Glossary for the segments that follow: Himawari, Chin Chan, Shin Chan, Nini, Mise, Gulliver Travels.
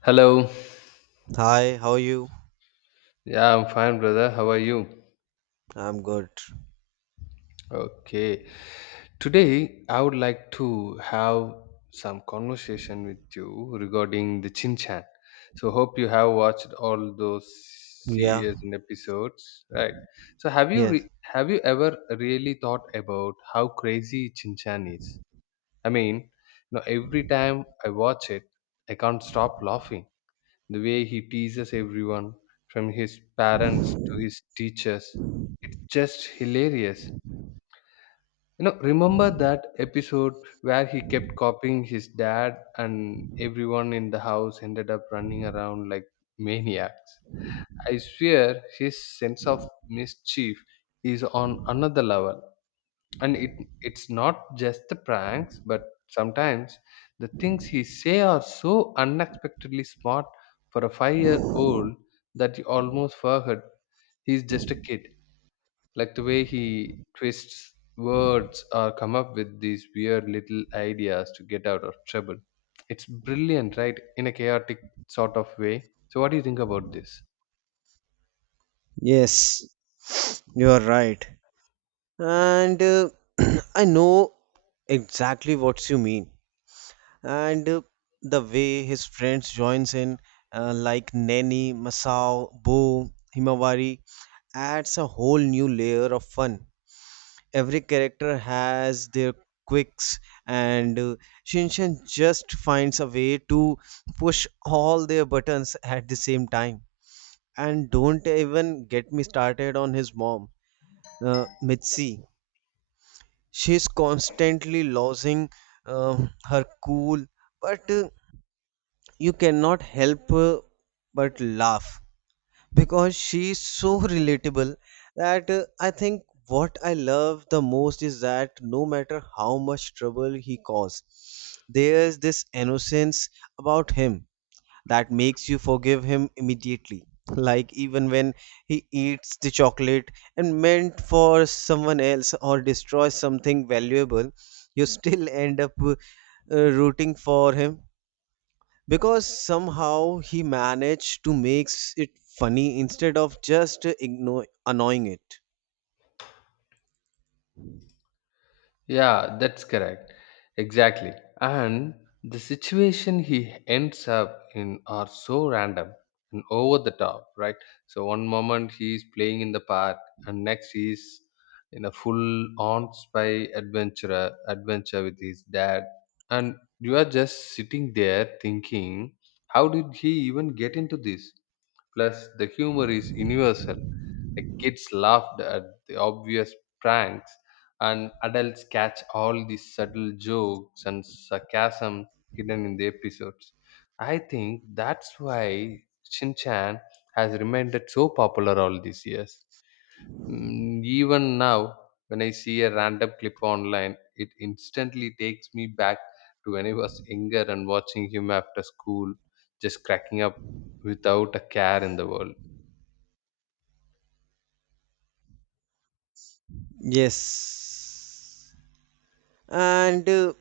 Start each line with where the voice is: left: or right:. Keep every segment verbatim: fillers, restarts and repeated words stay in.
left: Hello.
right: Hi, how are you?
left: Yeah, I'm fine, brother. How are you?
right: I'm good.
left: Okay. Today, I would like to have some conversation with you regarding the Chin Chan. So, hope you have watched all those
right: Yeah,
left: series and episodes, right? So, have you re-
right: yes,
left: have you ever really thought about how crazy Chin Chan is? I mean, you know, every time I watch it, I can't stop laughing. The way he teases everyone, from his parents to his teachers, it's just hilarious. You know, remember that episode where he kept copying his dad and everyone in the house ended up running around like maniacs? I swear his sense of mischief is on another level, and it it's not just the pranks but sometimes the things he say are so unexpectedly smart for a five year old that you almost forget he's just a kid, like the way he twists words or come up with these weird little ideas to get out of trouble. It's brilliant, right? In a chaotic sort of way. So what do you think about this?
right: yes, you are right. And uh, I know exactly what you mean. And uh, the way his friends joins in, uh, like Nanny, Masao, Bo, Himawari, adds a whole new layer of fun. Every character has their quirks, and uh, Shinshan just finds a way to push all their buttons at the same time. And don't even get me started on his mom, uh, Mitzi. She's constantly losing uh, her cool, but uh, you cannot help uh, but laugh because she's so relatable that uh, I think what I love the most is that no matter how much trouble he caused, there's this innocence about him that makes you forgive him immediately. Like even when he eats the chocolate and meant for someone else or destroys something valuable, you still end up uh, rooting for him because somehow he managed to make it funny instead of just ignore annoying it.
left: Yeah, that's correct. Exactly. And the situation he ends up in are so random and over the top, right? So one moment he's playing in the park and next he's in a full on spy adventurer adventure with his dad. And you are just sitting there thinking, how did he even get into this? Plus, the humor is universal. The kids laughed at the obvious pranks, and adults catch all the subtle jokes and sarcasm hidden in the episodes. I think that's why Shin Chan has remained so popular all these years. Mm, Even now, when I see a random clip online, it instantly takes me back to when I was younger and watching him after school, just cracking up without a care in the world.
right: Yes. and uh,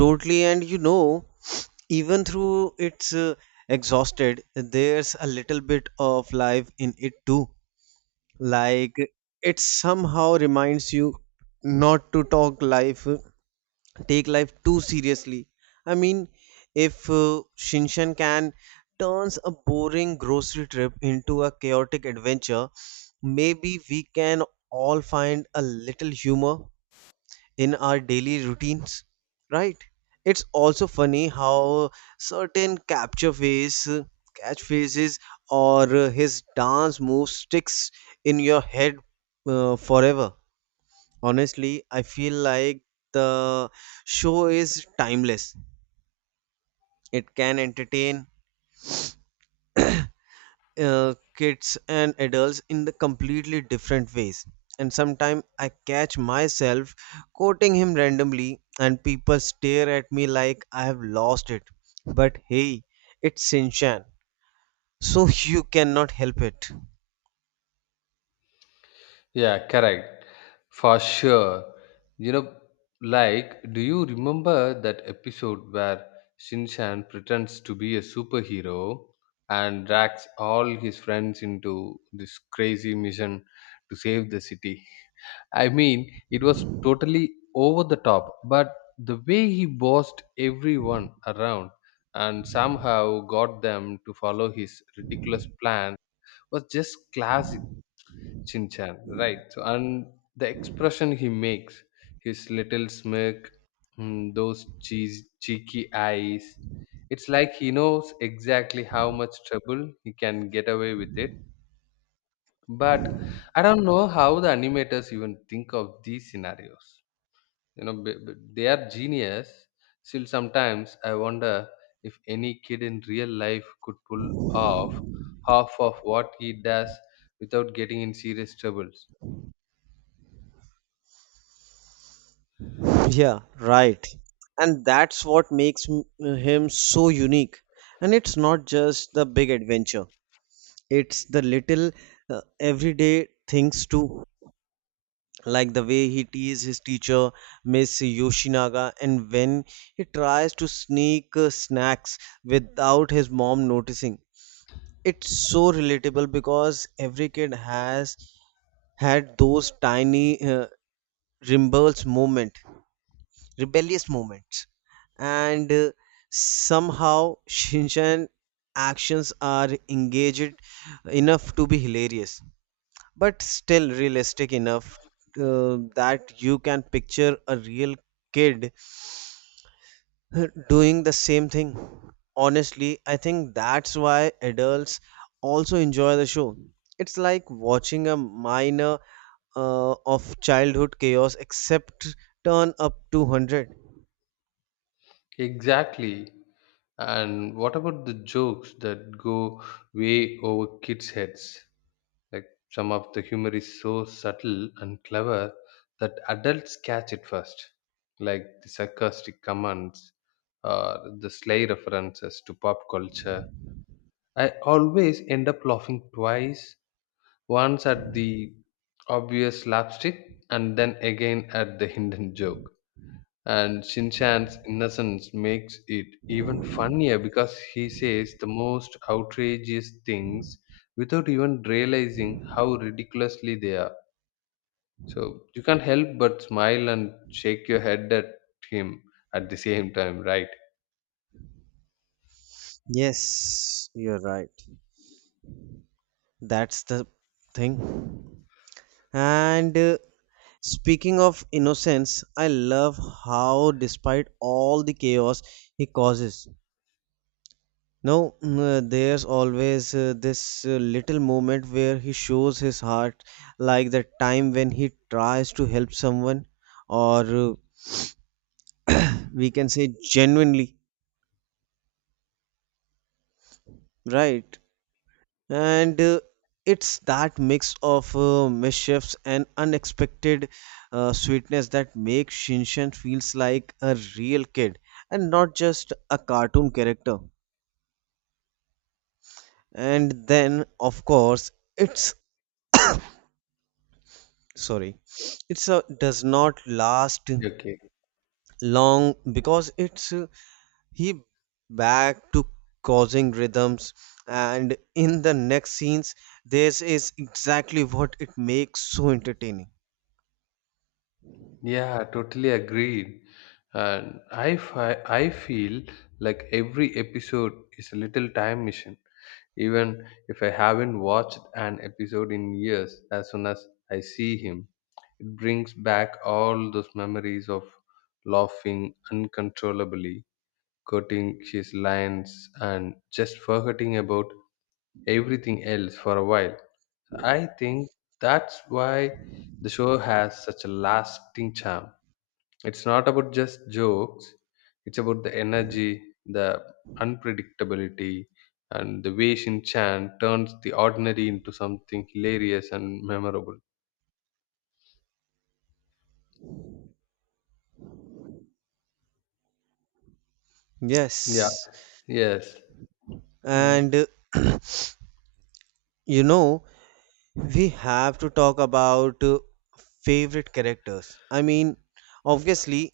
right: Totally. And you know, even through it's uh, exhausted, there's a little bit of life in it too. Like it somehow reminds you not to talk life take life too seriously. I mean, if uh, Shinshan can turns a boring grocery trip into a chaotic adventure, maybe we can all find a little humor in our daily routines, right? It's also funny how certain capture face catchphrases or uh, his dance move sticks in your head uh, forever. Honestly, I feel like the show is timeless. It can entertain uh, kids and adults in the completely different ways. And sometimes I catch myself quoting him randomly and people stare at me like I have lost it. But hey, it's Sinchan, so you cannot help it.
left: Yeah, correct. For sure. You know, like, do you remember that episode where Shinshan pretends to be a superhero and drags all his friends into this crazy mission to save the city? I mean, it was totally over the top, but the way he bossed everyone around and somehow got them to follow his ridiculous plan was just classic Shin-chan, right? So, and the expression he makes, his little smirk, mm, those cheese, cheeky eyes, it's like he knows exactly how much trouble he can get away with it. But I don't know how the animators even think of these scenarios. You know, b- b- they are genius. Still, sometimes I wonder if any kid in real life could pull off half of what he does without getting in serious troubles.
right: Yeah, right. And that's what makes m- him so unique. And it's not just the big adventure, it's the little uh, everyday things too. Like the way he teases his teacher, Miss Yoshinaga, and when he tries to sneak uh, snacks without his mom noticing. It's so relatable because every kid has had those tiny uh, rebels moment, rebellious moments, and uh, somehow Shinchan actions are engaged enough to be hilarious but still realistic enough uh, that you can picture a real kid doing the same thing. Honestly, I think that's why adults also enjoy the show. It's like watching a minor uh, of childhood chaos except turn up two hundred.
left: Exactly. And what about the jokes that go way over kids' heads? Like some of the humor is so subtle and clever that adults catch it first, like the sarcastic comments or the sly references to pop culture. I always end up laughing twice, once at the obvious slapstick and then again at the hidden joke. And Shinchan's innocence makes it even funnier because he says the most outrageous things without even realizing how ridiculously they are. So you can't help but smile and shake your head at him at the same time, right?
right: Yes, you're right. That's the thing. And uh, Speaking of innocence, I love how, despite all the chaos he causes, now mm, there's always uh, this uh, little moment where he shows his heart, like the time when he tries to help someone, or uh, we can say genuinely, right? and uh, It's that mix of uh, mischiefs and unexpected uh, sweetness that makes Shinshan feels like a real kid and not just a cartoon character. And then, of course, it's, sorry, it's a does not last
left: Okay.
right: long because it's uh, he back to causing rhythms and in the next scenes this is exactly what it makes so entertaining.
left: Yeah, totally agreed. And I, fi- I feel like every episode is a little time machine. Even if I haven't watched an episode in years, as soon as I see him, it brings back all those memories of laughing uncontrollably, quoting his lines, and just forgetting about everything else for a while. So, I think that's why the show has such a lasting charm. It's not about just jokes, it's about the energy, the unpredictability, and the way Shin Chan turns the ordinary into something hilarious and memorable. Yeah,
right: Yes,
left: yes. Mm.
right: and uh, You know, we have to talk about uh, favorite characters. I mean, obviously,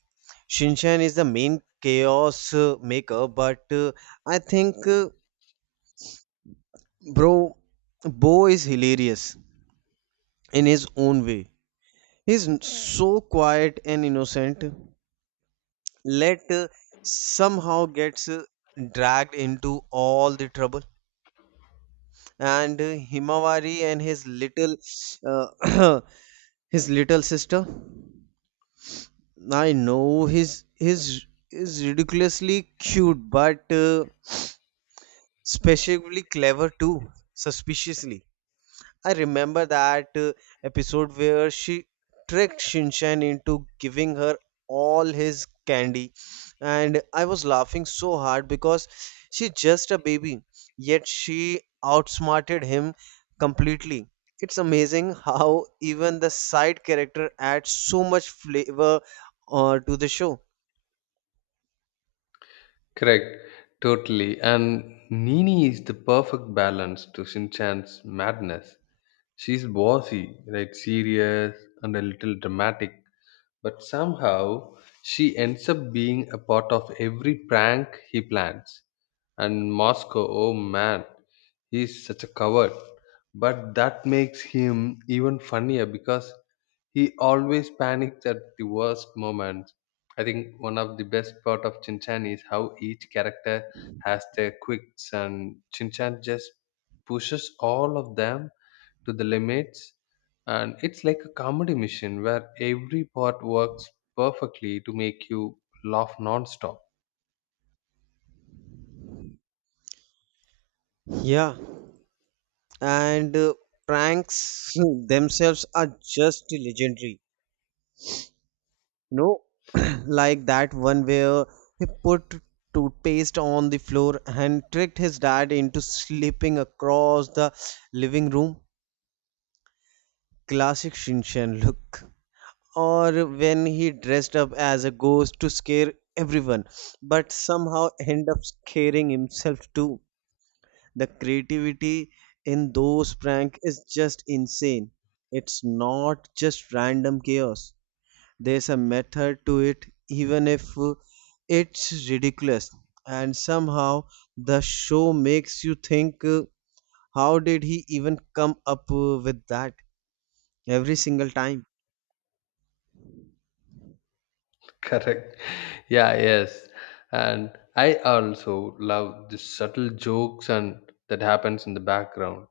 right: Shinchan is the main chaos uh, maker, but uh, I think, uh, bro, Bo is hilarious in his own way. He's n- so quiet and innocent, let uh, somehow gets uh, dragged into all the trouble. and uh, Himawari and his little uh, his little sister. I know his his is ridiculously cute, but uh, specifically clever too, suspiciously. I remember that uh, episode where she tricked Shinshan into giving her all his candy, and I was laughing so hard because she's just a baby, yet she outsmarted him completely. It's amazing how even the side character adds so much flavor uh, to the show.
left: Correct. Totally. And Nini is the perfect balance to Shinchan's madness. She's bossy, right? Serious and a little dramatic, but somehow she ends up being a part of every prank he plans. And Moscow, oh man, he's such a coward. But that makes him even funnier because he always panics at the worst moments. I think one of the best part of Chinchan is how each character has their quirks and Chinchan just pushes all of them to the limits. And it's like a comedy mission where every part works perfectly to make you laugh non-stop.
right: Yeah, and uh, Pranks themselves are just legendary. No, like that one where he put toothpaste on the floor and tricked his dad into slipping across the living room. Classic Shinchan look. Or when he dressed up as a ghost to scare everyone, but somehow end up scaring himself too. The creativity in those prank is just insane. It's not just random chaos. There's a method to it, even if uh, it's ridiculous. And somehow the show makes you think, uh, how did he even come up uh, with that every single time?
left: Correct. Yeah, yes. And I also love the subtle jokes and that happens in the background.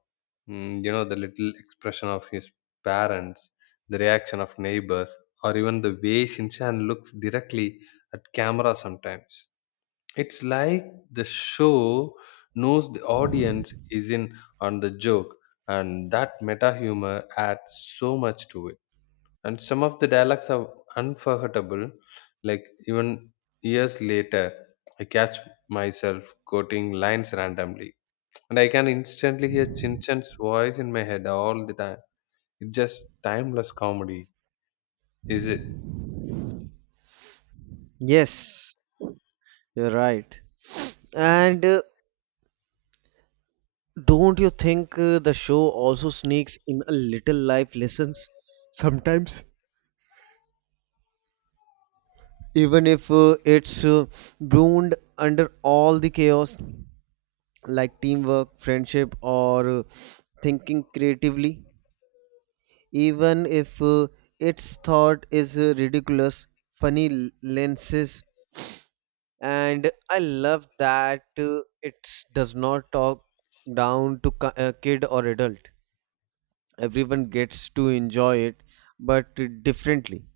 left: Mm, you know, the little expression of his parents, the reaction of neighbors, or even the way Shinchan looks directly at camera sometimes. It's like the show knows the audience is in on the joke, and that meta humor adds so much to it. And some of the dialogues are unforgettable, like even years later, I catch myself quoting lines randomly, and I can instantly hear Chin Chan's voice in my head all the time. It's just timeless comedy, is it?
right: Yes, you're right. And uh, Don't you think uh, the show also sneaks in a little life lessons sometimes? Even if uh, it's uh, broomed under all the chaos, like teamwork, friendship, or uh, thinking creatively, even if uh, its thought is uh, ridiculous, funny l- lenses. And I love that uh, it does not talk down to ki- uh, kid or adult. Everyone gets to enjoy it, but differently.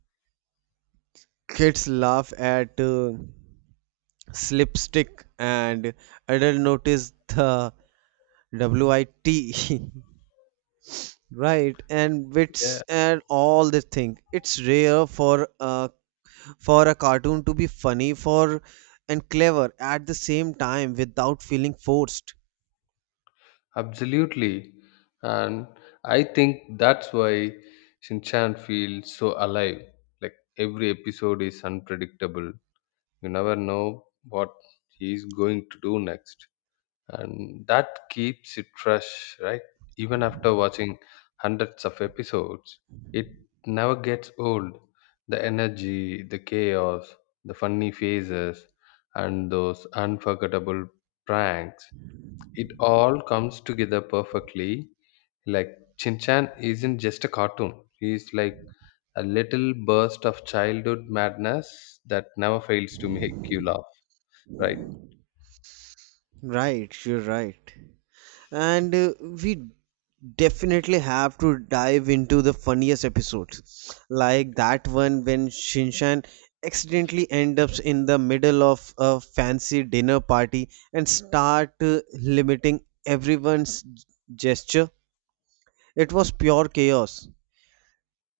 right: Kids laugh at uh, slipstick, and adult notice the WIT. Right, and
left: Yeah.
right: wits and all the thing. It's rare for a, for a cartoon to be funny for and clever at the same time without feeling forced.
left: Absolutely. And I think that's why Shinchan feels so alive. Like every episode is unpredictable. You never know what he's going to do next. And that keeps it fresh, right? Even after watching hundreds of episodes, it never gets old. The energy, the chaos, the funny faces, and those unforgettable pranks, it all comes together perfectly. Like Shin Chan isn't just a cartoon. He's like a little burst of childhood madness that never fails to make you laugh. Right?
right: Right, you're right. And uh, We definitely have to dive into the funniest episodes, like that one when Shinshan accidentally ends up in the middle of a fancy dinner party and start uh, limiting everyone's gesture. It was pure chaos.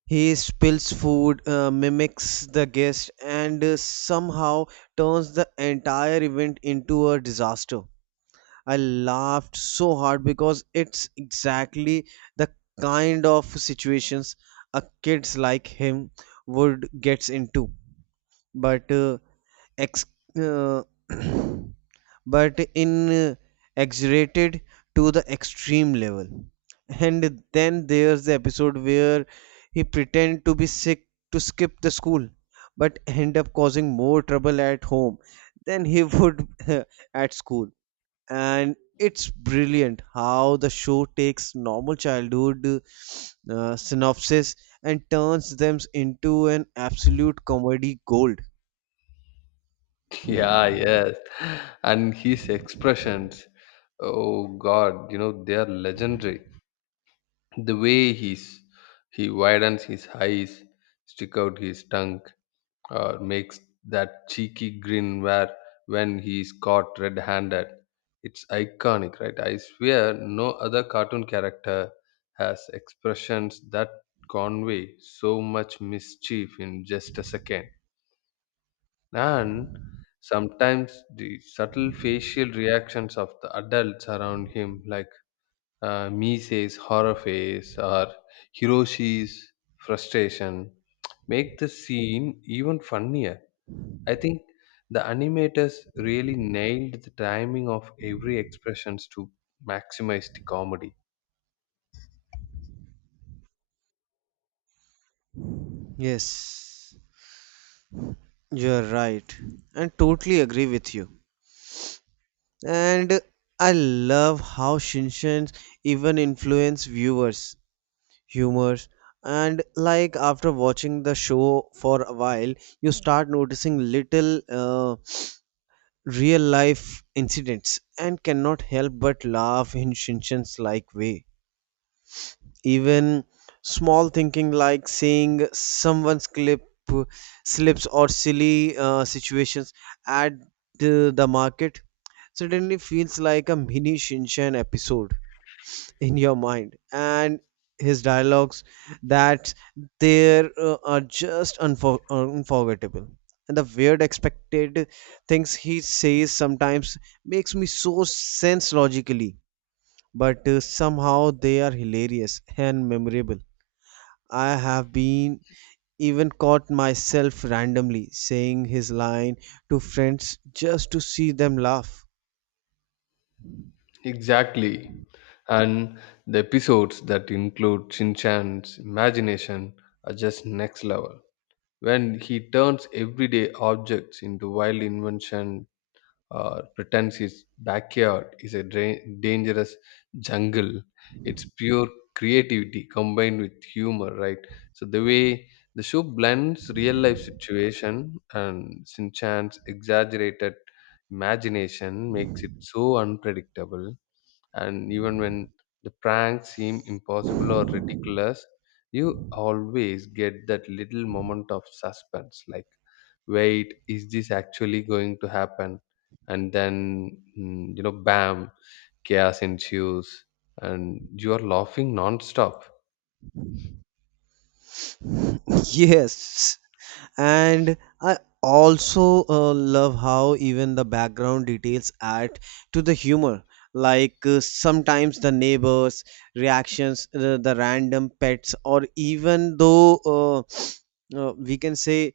right: He spills food, uh, mimics the guest, and uh, somehow turns the entire event into a disaster. I laughed so hard because it's exactly the kind of situations a kids like him would gets into. But uh, ex- uh, but in uh, exaggerated to the extreme level. And then there's the episode where he pretend to be sick to skip the school but end up causing more trouble at home than he would at school. And it's brilliant how the show takes normal childhood uh, synopsis and turns them into an absolute comedy gold.
left: Yeah, yes. And his expressions, oh God, you know, they are legendary. The way he's He widens his eyes, stick out his tongue, or makes that cheeky grin where when he's caught red-handed. It's iconic, right? I swear no other cartoon character has expressions that convey so much mischief in just a second. And sometimes the subtle facial reactions of the adults around him, like uh, Mise's horror face or Hiroshi's frustration, make the scene even funnier. I think the animators really nailed the timing of every expressions to maximize the comedy.
right: yes You're right, and totally agree with you. And I love how Shinshans even influence viewers' humors. And like after watching the show for a while, you start noticing little uh, real life incidents and cannot help but laugh in Shinshan's like way. Even small thinking like seeing someone's clip slips or silly uh, situations at the, the market suddenly feels like a mini Shinchan episode in your mind, and his dialogues that there uh, are just unfor- unforgettable. And the weird expected things he says sometimes makes me so sense logically, but uh, somehow they are hilarious and memorable. I have been even caught myself randomly saying his line to friends just to see them laugh.
left: Exactly. And the episodes that include Shin Chan's imagination are just next level. When he turns everyday objects into wild invention, or pretends his backyard is a dra- dangerous jungle. It's pure creativity combined with humor, right? So the way the show blends real life situation and Sinchan's exaggerated imagination makes it so unpredictable, and even when the pranks seem impossible or ridiculous you always get that little moment of suspense, like wait, is this actually going to happen? And then, mm, you know bam, chaos ensues and you are laughing non-stop.
right: Yes, and I also uh, love how even the background details add to the humor. Like uh, sometimes the neighbors reactions, the, the random pets or even though uh, uh, we can say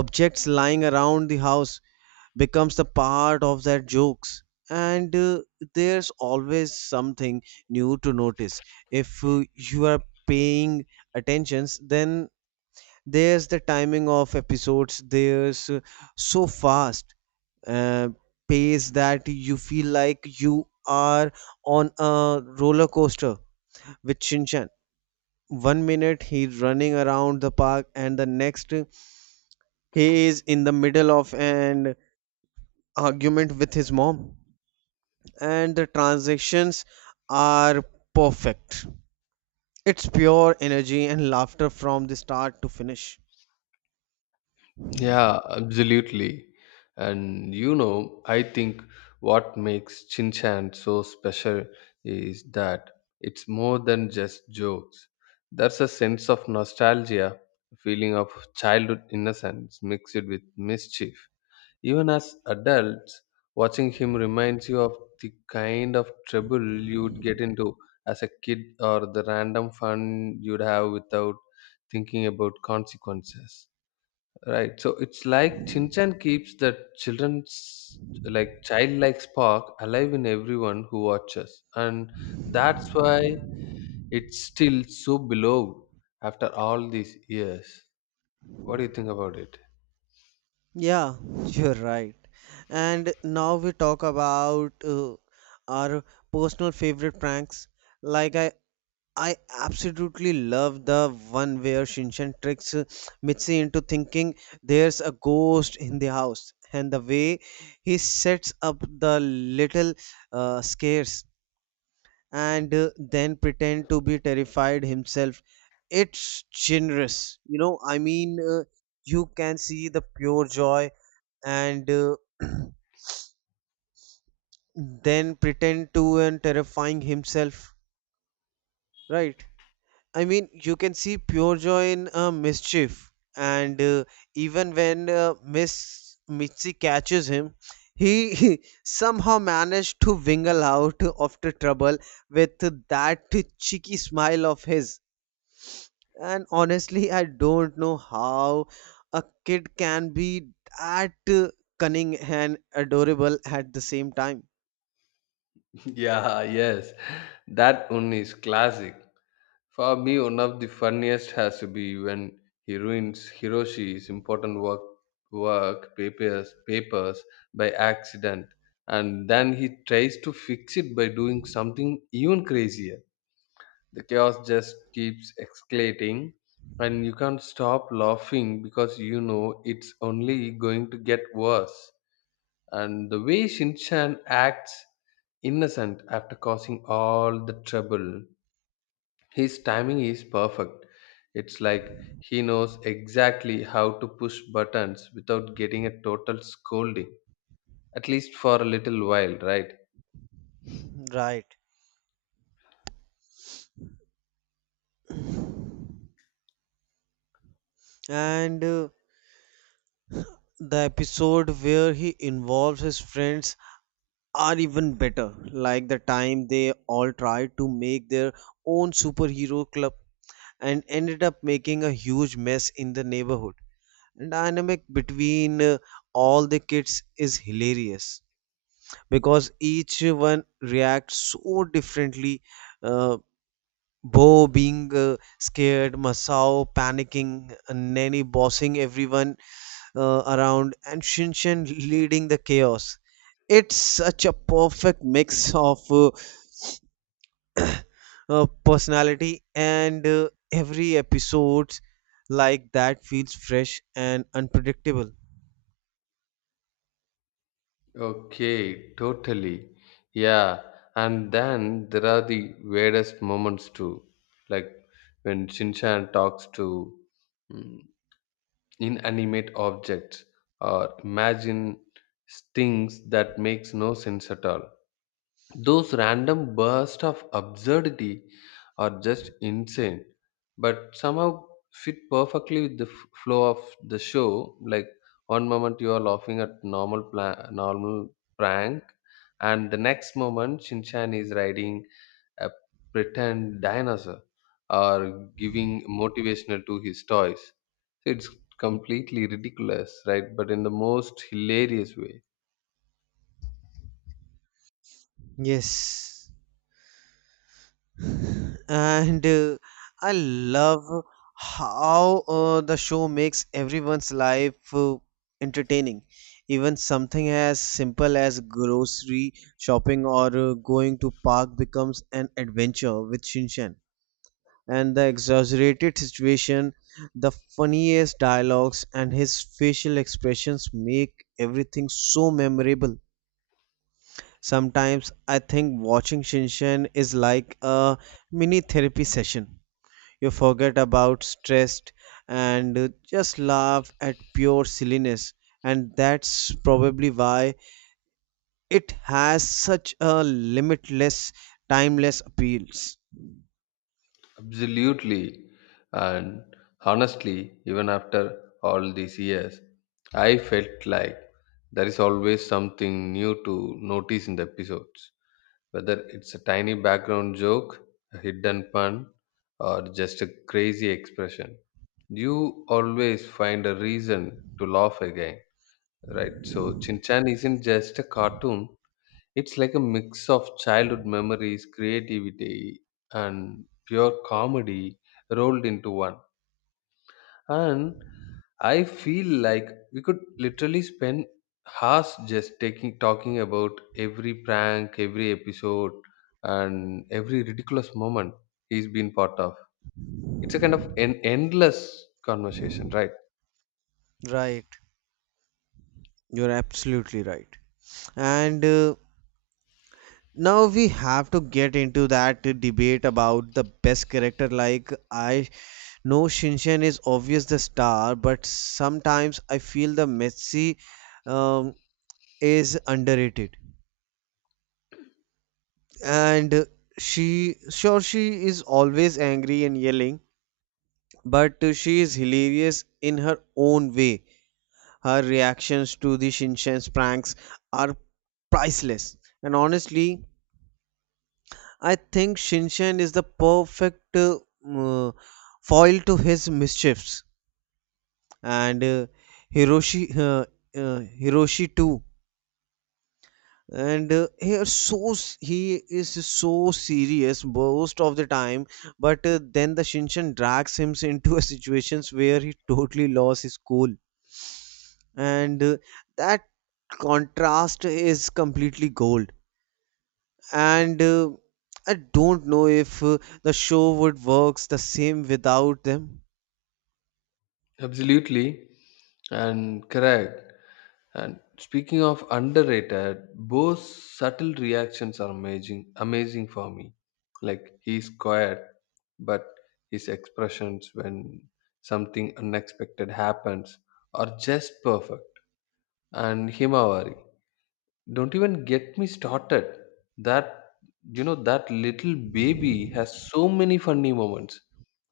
right: objects lying around the house becomes the part of their jokes, and uh, there's always something new to notice if uh, you are paying attentions. Then there's the timing of episodes, there's uh, so fast uh, pace that you feel like you are on a roller coaster with Shinchan. One minute he's running around the park and the next he is in the middle of an argument with his mom and the transitions are perfect. It's pure energy and laughter from the start to finish.
left: Yeah, absolutely. And you know, I think what makes Chin Chan so special is that it's more than just jokes. There's a sense of nostalgia, a feeling of childhood innocence mixed with mischief. Even as adults, watching him reminds you of the kind of trouble you would get into as a kid, or the random fun you'd have without thinking about consequences. Right. So it's like Chinchan keeps the children's like childlike spark alive in everyone who watches. And that's why it's still so beloved after all these years. What do you think about it?
right: Yeah, you're right. And now we talk about uh, our personal favorite pranks. Like I, I absolutely love the one where Shinshan tricks uh, Mitzi into thinking there's a ghost in the house, and the way he sets up the little uh, scares and uh, then pretend to be terrified himself. It's generous, you know. I mean, uh, you can see the pure joy and uh, then pretend to and terrifying himself, right? I mean, you can see pure joy in uh, mischief, and uh, even when uh, Miss Mitzi catches him, he, he somehow managed to wingle out of the trouble with that cheeky smile of his. And honestly I don't know how a kid can be that uh, cunning and adorable at the same time,
left: Yeah, yes. That one is classic. For me, one of the funniest has to be when he ruins Hiroshi's important work work papers papers by accident, and then he tries to fix it by doing something even crazier. The chaos just keeps escalating, and you can't stop laughing because you know it's only going to get worse. And the way Shinchan acts innocent after causing all the trouble, his timing is perfect. It's like he knows exactly how to push buttons without getting a total scolding, at least for a little while, right?
right: right? And uh, The episode where he involves his friends are even better, like the time they all tried to make their own superhero club and ended up making a huge mess in the neighborhood. The dynamic between uh, all the kids is hilarious because each one reacts so differently. Uh, Bo being uh, scared, Masao panicking, Nanny bossing everyone, uh, around and Shinshin leading the chaos. It's such a perfect mix of uh, uh, personality, and uh, every episode like that feels fresh and unpredictable.
left: Okay, totally. Yeah, and then there are the weirdest moments too, like when Shinchan talks to mm, inanimate objects or imagine things that makes no sense at all. Those random bursts of absurdity are just insane, but somehow fit perfectly with the f- flow of the show. Like one moment you are laughing at normal pla- normal prank, and the next moment Shinchan is riding a pretend dinosaur or giving motivational to his toys. So, it's completely ridiculous, right? But in the most hilarious way.
right: Yes. and uh, I love how uh, the show makes everyone's life uh, entertaining. Even something as simple as grocery shopping or uh, going to park becomes an adventure with Shinshan. And the exaggerated situation, the funniest dialogues, and his facial expressions make everything so memorable. Sometimes I think watching Shinshan is like a mini therapy session. You forget about stress and uh, just laugh at pure silliness. And that's probably why it has such a limitless, timeless appeals.
left: Absolutely. And honestly, even after all these years, I felt like there is always something new to notice in the episodes, whether it's a tiny background joke, a hidden pun, or just a crazy expression. You always find a reason to laugh again, right? So, Chin Chan isn't just a cartoon, it's like a mix of childhood memories, creativity, and pure comedy rolled into one. And I feel like we could literally spend hours just taking talking about every prank, every episode, and every ridiculous moment he's been part of. It's a kind of an endless conversation, right?
right: Right. You're absolutely right. And uh, now we have to get into that debate about the best character. Like, I know Shinshan is obvious the star, but sometimes I feel the Messi um, is underrated. And she sure she is always angry and yelling, but she is hilarious in her own way. Her reactions to the shinshan's pranks are priceless. And honestly, I think shinshan is the perfect uh, uh, foil to his mischiefs. And uh, hiroshi uh, uh, hiroshi too. And uh, he is so s- he is so serious most of the time, but uh, then the shinshan drags him into a situations where he totally lost his cool. And uh, that contrast is completely gold. And uh, I don't know if uh, the show would works the same without them.
left: Absolutely, and correct. And speaking of underrated, Bo's subtle reactions are amazing, amazing for me. Like he's quiet, but his expressions when something unexpected happens are just perfect. And Himawari. Don't even get me started. That You know that little baby has so many funny moments.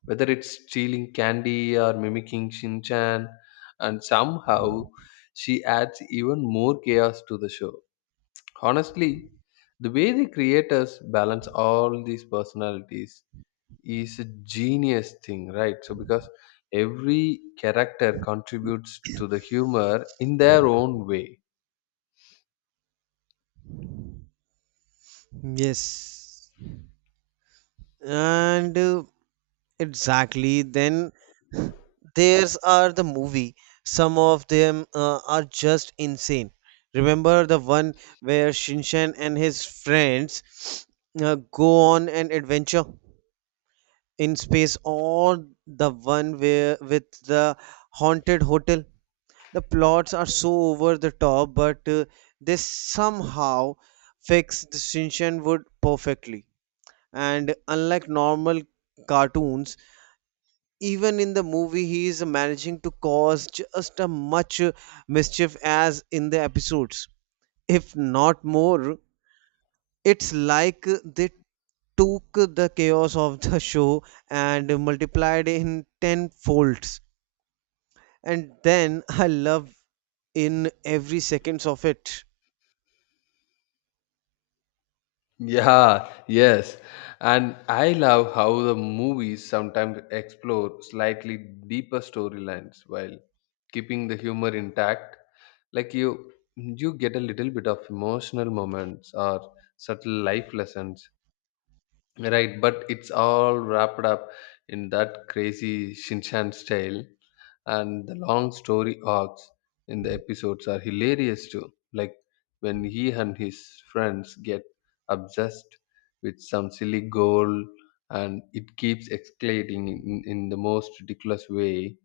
left: Whether it's stealing candy or mimicking Shinchan, and somehow she adds even more chaos to the show. Honestly, the way the creators balance all these personalities is a genius thing, right? So because every character contributes to the humor in their own way.
right: Yes, and uh, exactly. Then there's are the movie. Some of them uh, are just insane. Remember the one where Shinshan and his friends uh, go on an adventure in space, or the one where with the haunted hotel? The plots are so over the top, but uh, they somehow fix the Shinshan wood perfectly. And unlike normal cartoons, even in the movie he is managing to cause just as much uh, mischief as in the episodes, if not more. It's like uh, they took the chaos of the show and multiplied in ten folds. And then I love in every seconds of it.
left: Yeah, yes. And I love how the movies sometimes explore slightly deeper storylines while keeping the humor intact. Like you you get a little bit of emotional moments or subtle life lessons. Right, but it's all wrapped up in that crazy Shinshan style, and the long story arcs in the episodes are hilarious too. Like when he and his friends get obsessed with some silly goal, and it keeps escalating in, in the most ridiculous way.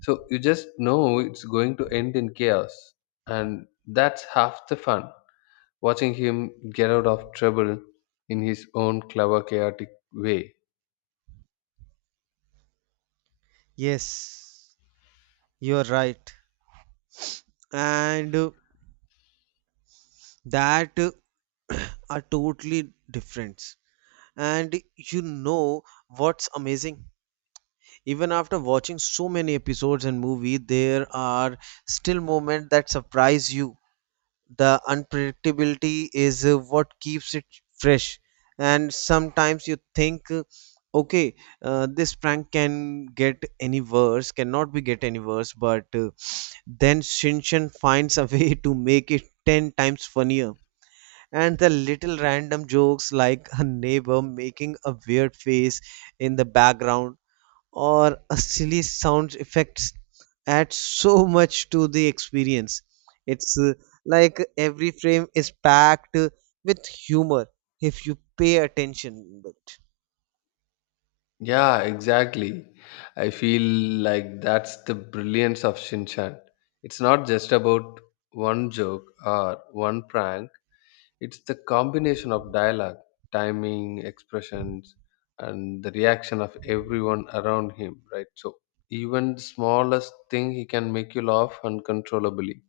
left: So you just know it's going to end in chaos, and that's half the fun, watching him get out of trouble in his own clever, chaotic way.
right: Yes, you are right. And uh, that uh, are totally different. And you know what's amazing, even after watching so many episodes and movie, there are still moments that surprise you. The unpredictability is uh, what keeps it fresh. And sometimes you think, uh, okay, uh, this prank can get any worse cannot be get any worse, but uh, then shinshan finds a way to make it ten times funnier. And the little random jokes like a neighbor making a weird face in the background or a silly sound effects add so much to the experience. It's uh, like every frame is packed uh, with humor if you pay attention. But
left: Yeah, exactly. I feel like that's the brilliance of Shinchan. It's not just about one joke or one prank, it's the combination of dialogue, timing, expressions, and the reaction of everyone around him, right? So, even the smallest thing, he can make you laugh uncontrollably.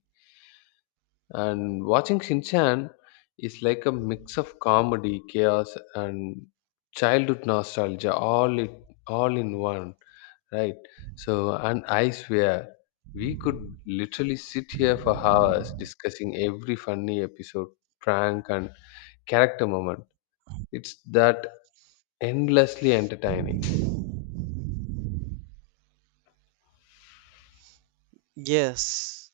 left: And watching Shinchan is like a mix of comedy, chaos, and childhood nostalgia, all it all in one, right? So, and I swear, we could literally sit here for hours discussing every funny episode, prank, and character moment. It's that endlessly entertaining.
right: yes,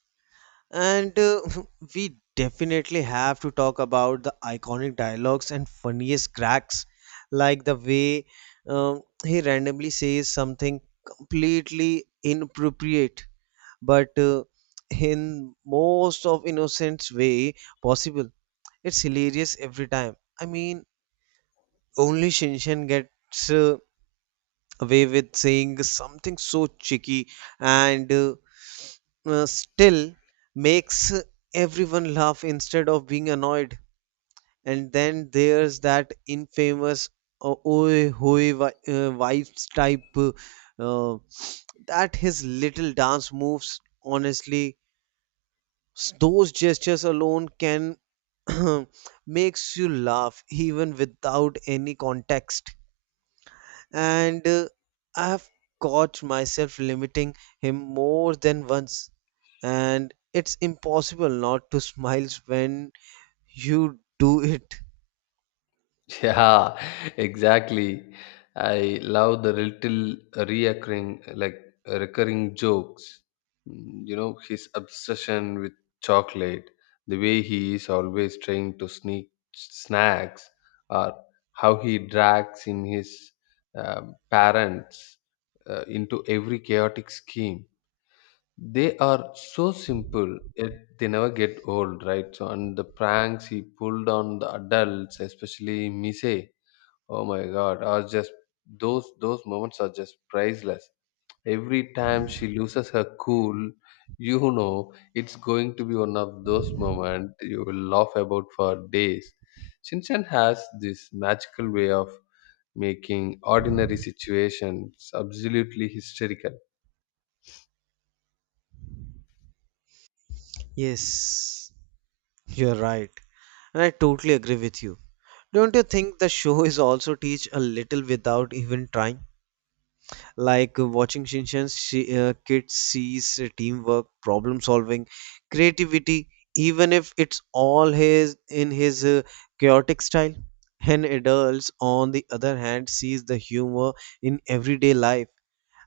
right: and uh, we definitely have to talk about the iconic dialogues and funniest cracks, like the way um, he randomly says something completely inappropriate, but uh, in most of innocent way possible. It's hilarious every time. I mean, only shinshin gets uh, away with saying something so cheeky. And uh, uh, still makes everyone laugh instead of being annoyed. And then there's that infamous uh, oi hoi vi- uh, vibes type uh, uh, that his little dance moves. Honestly, S- those gestures alone can makes you laugh even without any context. And uh, I have caught myself limiting him more than once. And it's impossible not to smile when you do it.
left: Yeah, exactly. I love the little recurring, like recurring jokes. Mm, You know, his obsession with chocolate, the way he is always trying to sneak snacks, or how he drags in his um parents uh, into every chaotic scheme. They are so simple, yet they never get old, right? So, and the pranks he pulled on the adults, especially Mise, oh my God, are just those those moments are just priceless. Every time she loses her cool, you know it's going to be one of those moments you will laugh about for days. Shinchan has this magical way of making ordinary situations absolutely hysterical.
right: Yes, you're right. And I totally agree with you. Don't you think the show is also teach a little without even trying? Like uh, watching Shinshan, she, uh, kids sees uh, teamwork, problem solving, creativity, even if it's all his in his uh, chaotic style. And adults, on the other hand, sees the humor in everyday life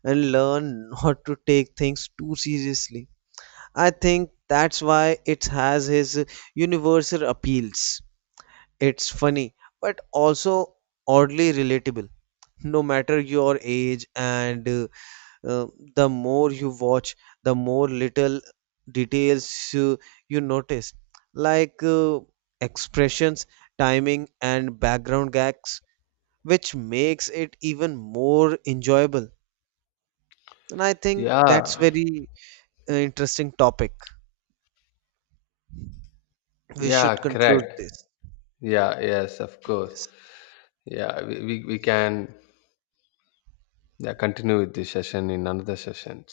right: and learn not to take things too seriously. I think that's why it has his uh, universal appeals. It's funny, but also oddly relatable no matter your age. And uh, uh, the more you watch, the more little details you, you notice, like uh, expressions, timing and background gags, which makes it even more enjoyable. And I think
left: Yeah,
right: that's very uh, interesting topic. We
left: yeah,
right: should conclude
left: correct.
right: this.
left: Yeah, yes, of course.
right: Yes.
left: Yeah, we, we, we can, yeah, continue with this session in another session.